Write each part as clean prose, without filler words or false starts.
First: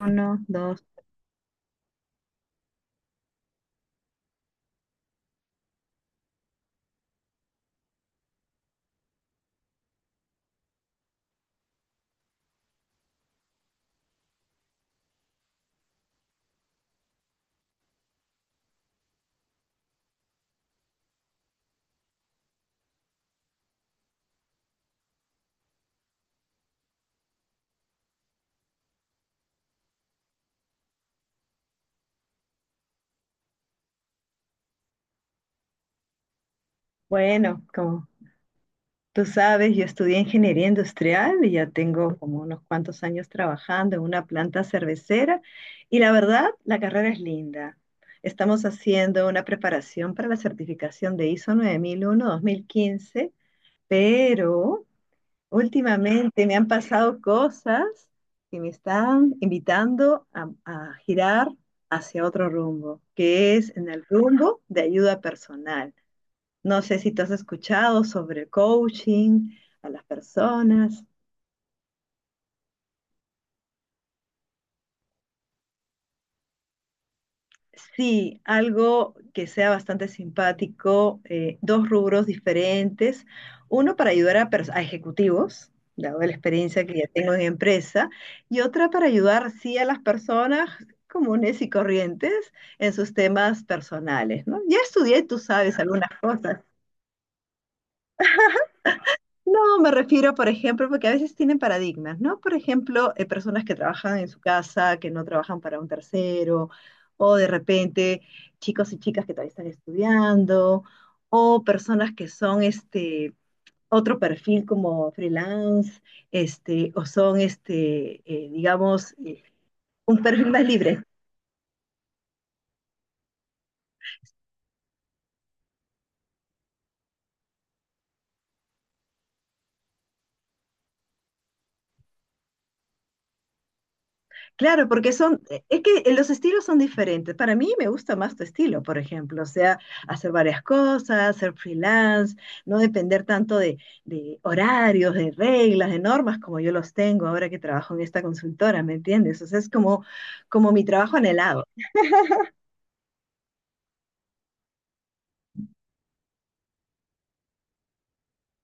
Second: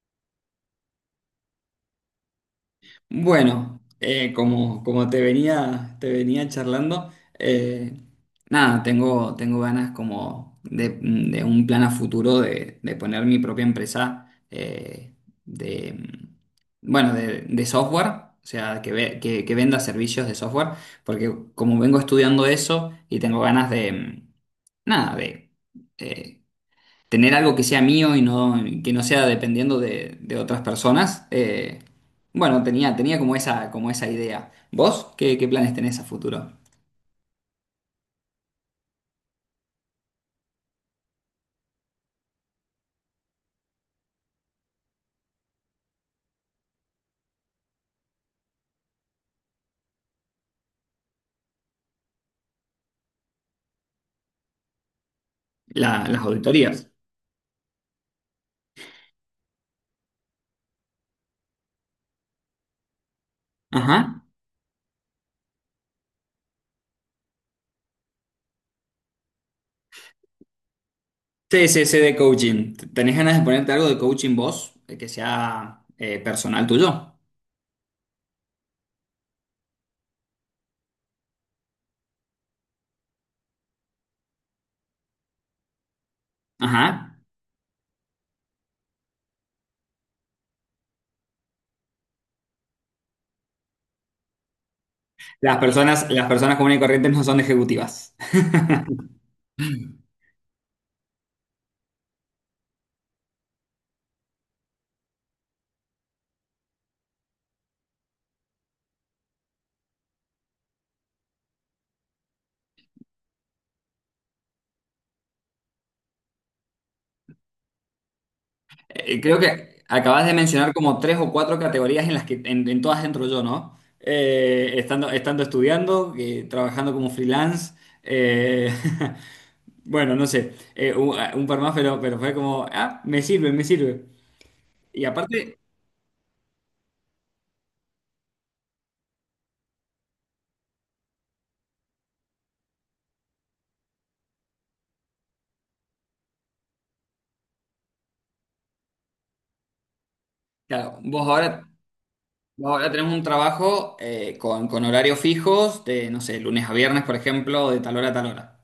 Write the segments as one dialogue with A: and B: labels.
A: Uno, dos.
B: Bueno, como te venía charlando, eh, nada, tengo ganas como de un plan a futuro de poner mi propia empresa de, bueno, de software, o sea, que venda servicios de software, porque como vengo estudiando eso y tengo ganas nada, eh, tener algo que sea mío y que no sea dependiendo de otras personas. Bueno, tenía como esa idea. ¿Vos qué planes tenés a futuro?
A: Bueno, como tú sabes, yo estudié ingeniería industrial y ya tengo como unos cuantos años trabajando en una planta cervecera y la verdad, la carrera es linda. Estamos haciendo una preparación para la certificación de ISO 9001:2015, pero
B: Las
A: últimamente me han
B: auditorías.
A: pasado cosas que me están invitando a, girar hacia otro rumbo, que es en
B: Ajá.
A: el rumbo de ayuda personal. No sé si tú has escuchado sobre el coaching a las personas.
B: Sí, sí, sí, de coaching. ¿Tenés ganas de ponerte algo de coaching vos, que sea, personal tuyo?
A: Sí, algo que sea bastante simpático, dos rubros diferentes. Uno para ayudar a, a ejecutivos, dado la
B: Ajá.
A: experiencia que ya tengo en empresa, y otra para ayudar, sí, a las personas comunes y corrientes en sus temas personales, ¿no? Ya estudié, tú sabes, algunas
B: Las personas
A: cosas.
B: comunes y corrientes no son ejecutivas.
A: No, me refiero, por ejemplo, porque a veces tienen paradigmas, ¿no? Por ejemplo, personas que trabajan en su casa, que no trabajan para un tercero, o de repente chicos y chicas que todavía están estudiando, o personas que son este otro perfil como freelance, este, o son este, digamos,
B: Creo que
A: un
B: acabas de
A: perfil más
B: mencionar como
A: libre.
B: tres o cuatro categorías en las que en todas entro yo, ¿no? Estando, estando estudiando, trabajando como freelance. eh, bueno, no sé, un par más, pero fue como, me sirve, me sirve.
A: Claro,
B: Y
A: porque son,
B: aparte,
A: es que los estilos son diferentes. Para mí me gusta más tu estilo, por ejemplo, o sea, hacer varias cosas, ser freelance, no depender tanto de, horarios, de reglas, de normas como yo los tengo ahora que trabajo en esta consultora, ¿me entiendes? O sea, es como, como mi
B: claro,
A: trabajo anhelado.
B: vos ahora tenés un trabajo, con horarios fijos, de, no sé, lunes a viernes, por ejemplo, de tal hora a tal hora.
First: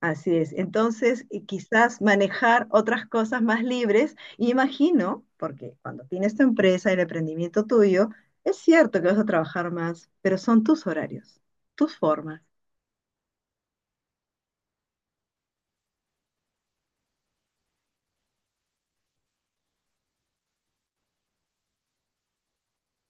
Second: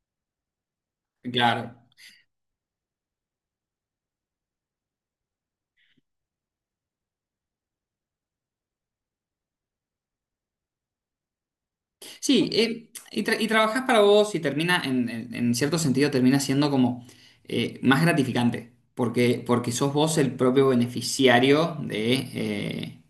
A: Así es. Entonces, y
B: Claro.
A: quizás manejar otras cosas más libres. Y imagino, porque cuando tienes tu empresa, el emprendimiento tuyo, es cierto que vas a trabajar más, pero son tus horarios, tus formas.
B: Sí, y trabajas para vos y termina, en cierto sentido, termina siendo como más gratificante, porque, porque sos vos el propio beneficiario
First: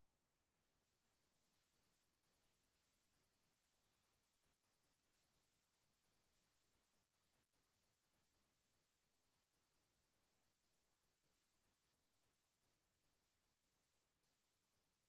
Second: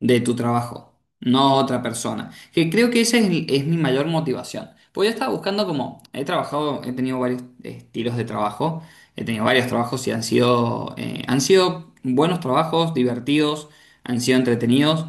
B: de tu trabajo, no otra persona. Que creo que esa es, es mi mayor motivación. Pues yo estaba buscando como, he trabajado, he tenido varios estilos de trabajo, he tenido varios trabajos y han sido buenos trabajos, divertidos, han sido entretenidos.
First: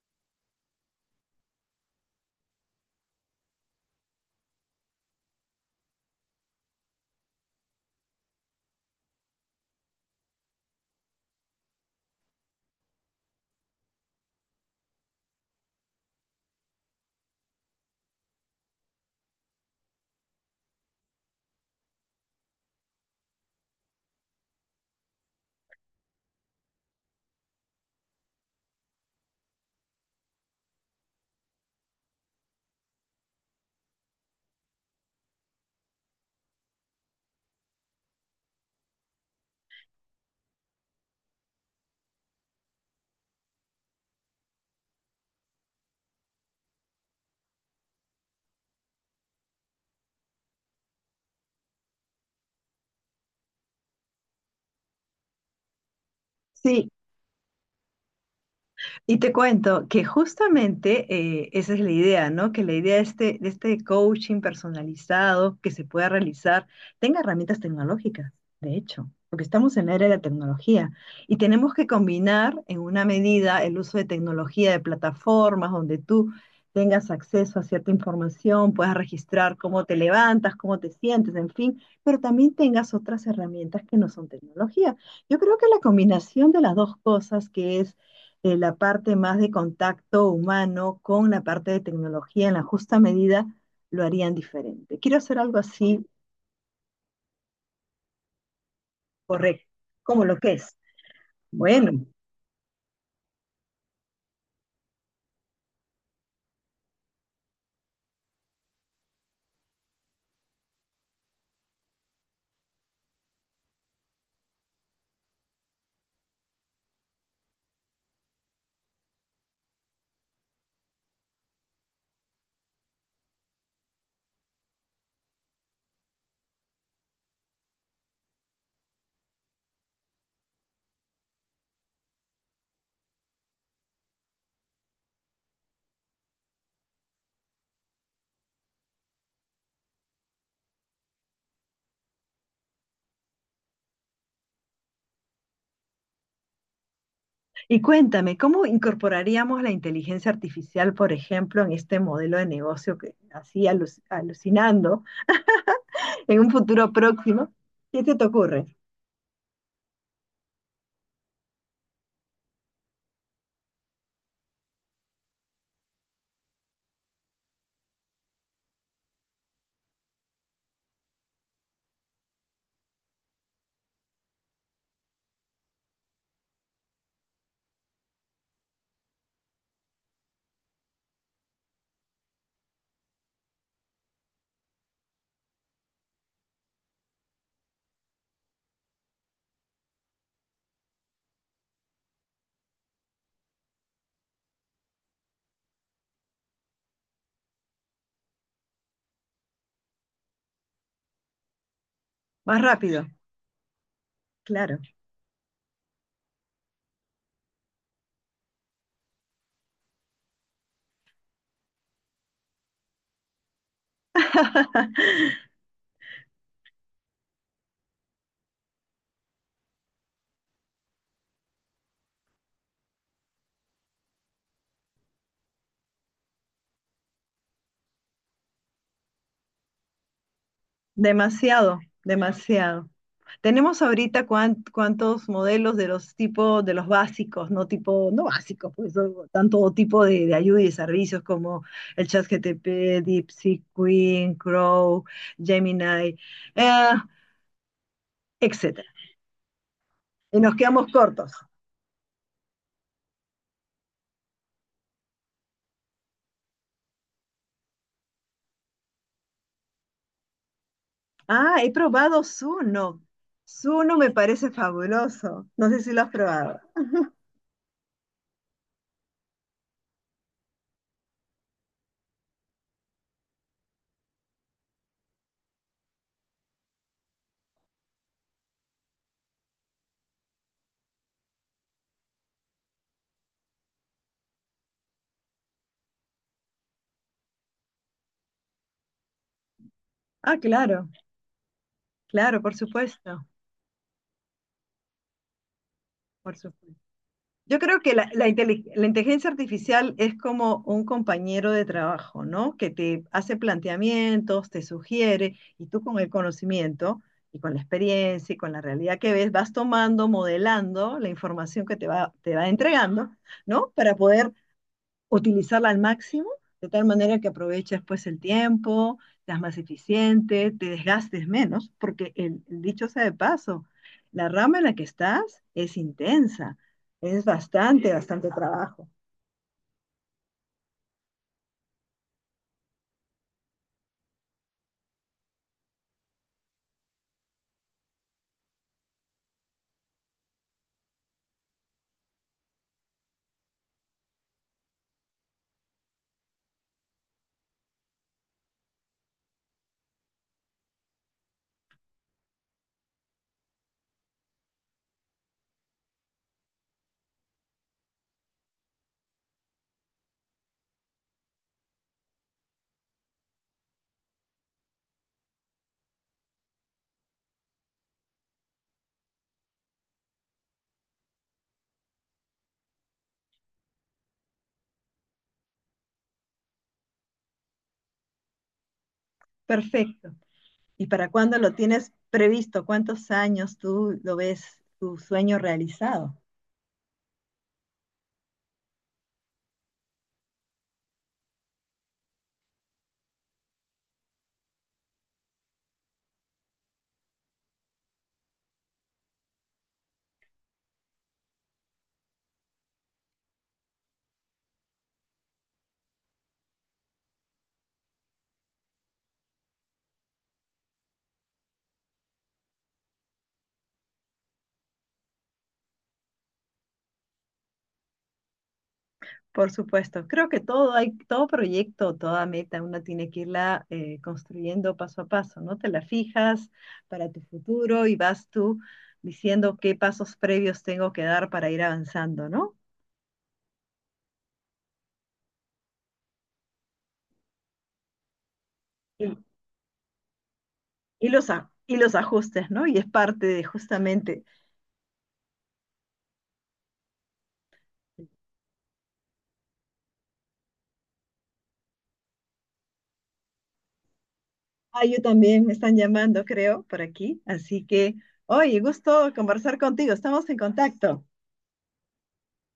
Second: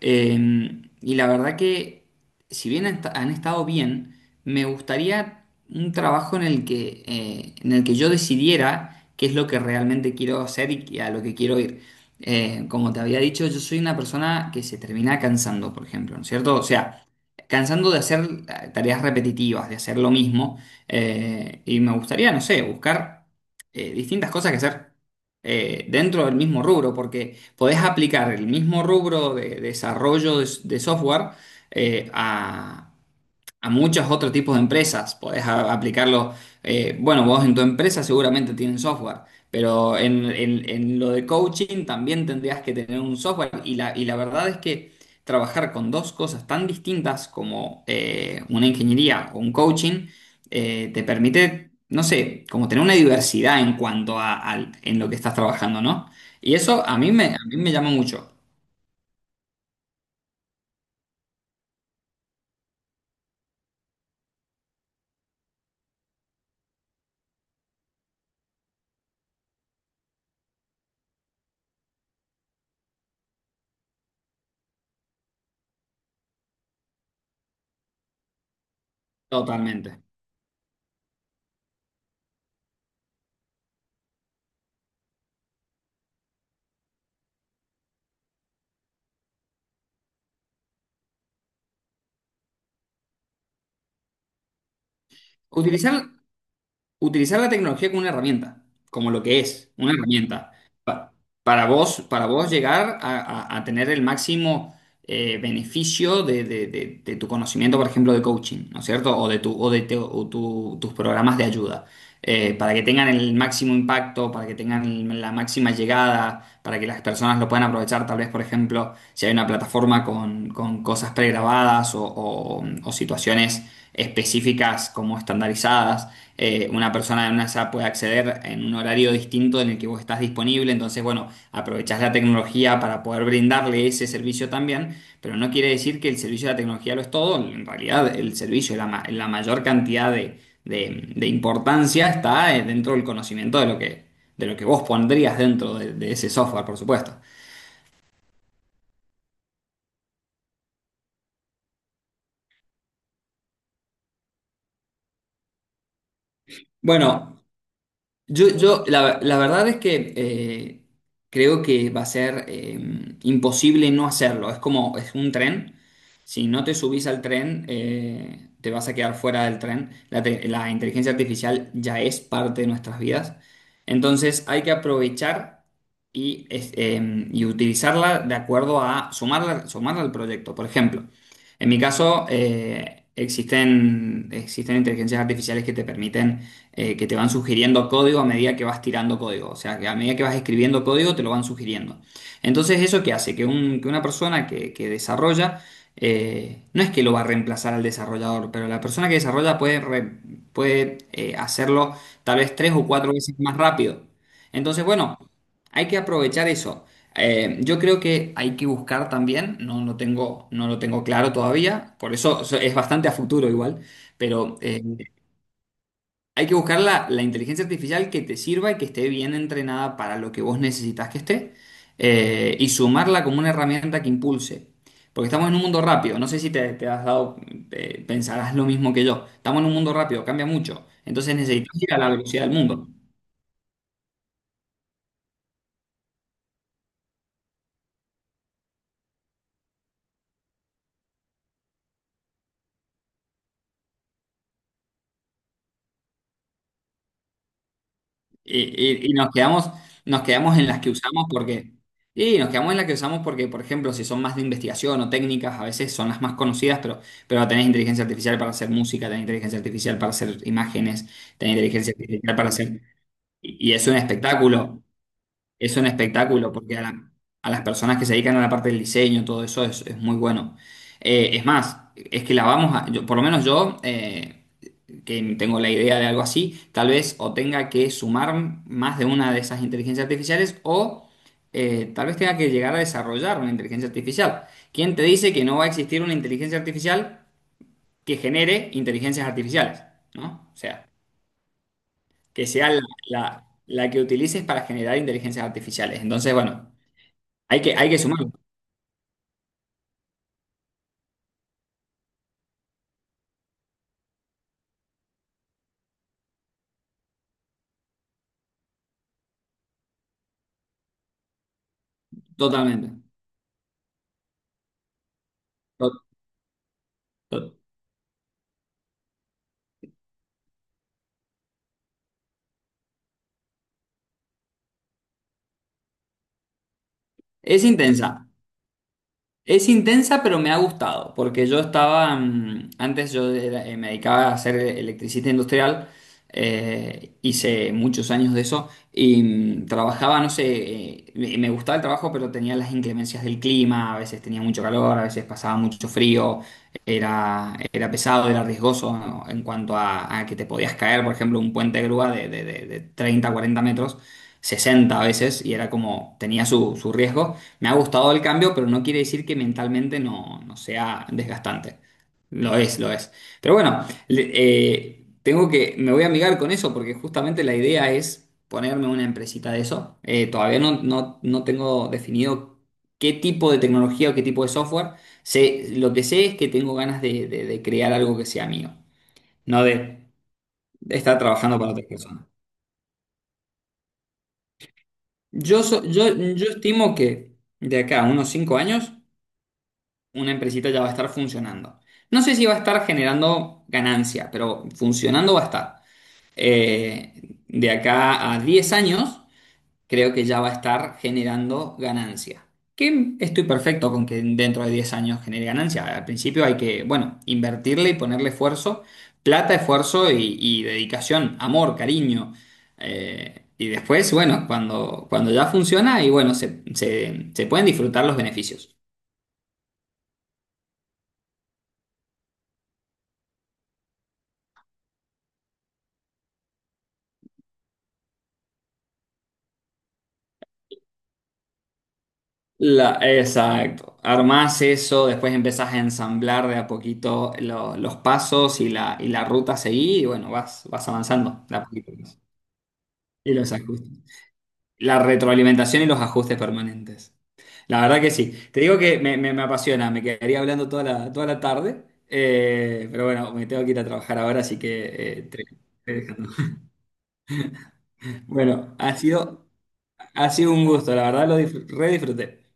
B: Eh, y la verdad que, si bien han estado bien, me gustaría un trabajo en el que yo decidiera qué es lo que realmente quiero hacer y a lo que quiero ir. Como te había dicho, yo soy una persona que se termina cansando, por ejemplo, ¿no es cierto? O sea, cansando de hacer tareas repetitivas, de hacer lo mismo. Y me gustaría, no sé, buscar distintas cosas que hacer dentro del mismo rubro, porque podés aplicar el mismo rubro de desarrollo de software, eh, a muchos otros tipos de empresas. Aplicarlo, bueno, vos en tu empresa seguramente tienen software, pero en lo de coaching también tendrías que tener un software. Y la verdad es que trabajar con dos cosas tan distintas como una ingeniería o un coaching te permite, no sé, como tener una diversidad en cuanto en lo que estás trabajando, ¿no? Y eso
A: Sí,
B: a mí me llama mucho,
A: y te cuento que justamente esa es la idea, ¿no? Que la idea de este coaching personalizado que se pueda realizar tenga herramientas tecnológicas, de hecho, porque estamos en la era de la tecnología y tenemos que combinar en una medida el uso de tecnología, de plataformas donde tú tengas acceso a cierta información, puedas registrar cómo te
B: totalmente.
A: levantas, cómo te sientes, en fin, pero también tengas otras herramientas que no son tecnología. Yo creo que la combinación de las dos cosas, que es la parte más de contacto humano con la parte de tecnología en la justa medida lo harían diferente. Quiero hacer algo
B: Utilizar,
A: así.
B: utilizar la tecnología como una herramienta, como lo que
A: Correcto,
B: es, una
A: como lo que
B: herramienta,
A: es.
B: pa-
A: Bueno,
B: para vos llegar a tener el máximo beneficio de tu conocimiento, por ejemplo, de coaching, ¿no es cierto? O de, tu, o de te- o tu- tus programas de ayuda, para que tengan el máximo impacto, para que tengan la máxima llegada, para que las personas lo puedan aprovechar, tal vez, por ejemplo, si hay una plataforma con cosas pregrabadas o situaciones específicas como estandarizadas, una persona en una SAP puede acceder en un horario distinto en el que vos estás disponible. Entonces, bueno, aprovechás la tecnología para poder brindarle ese servicio también, pero no quiere decir que el servicio de la tecnología lo es todo. En realidad, el servicio, la mayor cantidad de importancia está, dentro del conocimiento de lo que vos pondrías dentro de ese software, por supuesto.
A: y cuéntame, ¿cómo incorporaríamos la inteligencia artificial, por ejemplo, en este modelo de negocio que así alucinando en un futuro
B: Bueno,
A: próximo? ¿Qué se te
B: Yo,
A: ocurre?
B: yo la, la verdad es que creo que va a ser imposible no hacerlo. Es como, es un tren. Si no te subís al tren, te vas a quedar fuera del tren. La inteligencia artificial ya es parte de nuestras vidas. Entonces hay que aprovechar y, y utilizarla de acuerdo a sumarla, sumarla al proyecto. Por ejemplo, en mi caso, existen inteligencias artificiales que te permiten, que te van sugiriendo código a medida que vas tirando código. O sea, que a medida que vas escribiendo código, te lo van sugiriendo. Entonces, ¿eso qué hace? Que una persona que desarrolla, no es que lo va a reemplazar al desarrollador, pero la persona que desarrolla puede, puede hacerlo tal vez
A: Más
B: tres o
A: rápido,
B: cuatro veces más rápido.
A: claro.
B: Entonces, bueno. Hay que aprovechar eso. Yo creo que hay que buscar también, no tengo, no lo tengo claro todavía, por eso es bastante a futuro igual, pero hay que buscar la, la inteligencia artificial que te sirva y que esté bien entrenada para lo que vos necesitas que esté, y sumarla como una herramienta que impulse. Porque estamos en un mundo rápido, no sé si te has dado, pensarás lo mismo que yo, estamos en un mundo rápido, cambia mucho, entonces
A: Demasiado,
B: necesitas ir a la velocidad del
A: demasiado.
B: mundo.
A: Tenemos ahorita cuántos modelos de los tipos, de los básicos, no tipo, no básicos, pues o- tanto tipo de ayuda y de servicios como el ChatGTP, DeepSeek, Queen, Crow, Gemini, eh,
B: Y,
A: etcétera.
B: y nos
A: Y nos
B: quedamos en las que
A: quedamos
B: usamos
A: cortos.
B: porque, y nos quedamos en las que usamos porque, por ejemplo, si son más de investigación o técnicas, a veces son las más conocidas, pero tenés inteligencia artificial para hacer música, tenés inteligencia artificial para hacer imágenes, tenés
A: Ah, he
B: inteligencia
A: probado
B: artificial para hacer...
A: Zuno.
B: Y, y
A: Zuno me parece fabuloso. No
B: es
A: sé
B: un
A: si lo has
B: espectáculo,
A: probado.
B: porque a las personas que se dedican a la parte del diseño, todo eso es muy bueno. Es más, es que la vamos a, por lo menos yo... que tengo la idea de algo así, tal vez o tenga que sumar más de una de esas inteligencias artificiales o tal vez tenga que llegar a desarrollar una inteligencia artificial. ¿Quién te dice que no va a existir una inteligencia artificial que genere inteligencias artificiales?
A: Ah,
B: ¿No? O sea,
A: claro, claro,
B: que
A: por
B: sea la,
A: supuesto,
B: la- la que utilices para generar inteligencias artificiales. Entonces,
A: por
B: bueno,
A: supuesto. Yo creo
B: hay
A: que
B: que
A: la, la
B: sumarlo
A: inteli- la inteligencia artificial es como un compañero de trabajo, ¿no? Que te hace planteamientos, te sugiere, y tú con el conocimiento y con la experiencia y con la realidad que ves, vas tomando, modelando la información que te va
B: totalmente.
A: entregando, ¿no? Para poder utilizarla al
B: To-
A: máximo, de tal manera que
B: to-
A: aproveches pues el tiempo, seas más eficiente, te desgastes menos, porque el dicho sea de paso, la rama en la que estás es intensa, es
B: Es
A: bastante,
B: intensa.
A: bastante trabajo.
B: Es intensa, pero me ha gustado, porque yo estaba, antes yo me dedicaba a ser electricista industrial, hice muchos años de eso, y trabajaba, no sé, me gustaba el trabajo, pero tenía las inclemencias del clima, a veces tenía mucho calor, a veces pasaba mucho frío, era, era pesado, era riesgoso, ¿no?, en cuanto a que te podías caer, por ejemplo, un puente de grúa de 30, 40 metros, 60 a veces, y era como, tenía su, su riesgo. Me ha gustado el cambio, pero no quiere decir que mentalmente no sea desgastante. Lo es, lo es. Pero bueno, tengo que, me voy a amigar con eso porque justamente la idea es ponerme una empresita de eso. Todavía no tengo definido qué tipo de tecnología o qué tipo de software. Sé, lo que sé es que tengo ganas de, de crear algo que sea mío, no de
A: Perfecto. ¿Y para
B: estar
A: cuándo lo
B: trabajando para otras
A: tienes
B: personas.
A: previsto? ¿Cuántos años tú lo ves tu sueño
B: Yo,
A: realizado?
B: yo estimo que de acá a unos 5 años una empresita ya va a estar funcionando. No sé si va a estar generando ganancia, pero funcionando va a estar. Eh, de acá a 10 años, creo que ya va a estar generando ganancia. Que estoy perfecto con que dentro de 10 años genere ganancia. Al principio hay que, bueno, invertirle y ponerle esfuerzo, plata, esfuerzo y dedicación, amor, cariño. Y después, bueno, cuando, cuando ya funciona y bueno, se pueden disfrutar los beneficios.
A: Por supuesto, creo que todo hay, todo proyecto, toda meta, una tiene que irla construyendo paso a paso, ¿no? Te la fijas para tu futuro y vas tú diciendo qué pasos previos tengo que dar para ir avanzando, ¿no?
B: La, exacto. Armás eso, después empezás a ensamblar de a poquito los pasos y
A: Y,
B: la ruta a seguir, y bueno, vas, vas
A: y los,
B: avanzando
A: a-
B: de a
A: y
B: poquito.
A: los ajustes, ¿no? Y es parte
B: Y
A: de
B: los ajustes.
A: justamente.
B: La retroalimentación y los ajustes permanentes. La verdad que sí. Te digo que me, me apasiona, me quedaría hablando toda la tarde, pero bueno, me tengo que ir a trabajar ahora, así
A: Ah, yo
B: que
A: también me están
B: te
A: llamando,
B: dejando.
A: creo, por aquí. Así que, oye,
B: Bueno,
A: gusto conversar contigo. Estamos
B: ha
A: en
B: sido un gusto, la
A: contacto.
B: verdad lo re disfruté.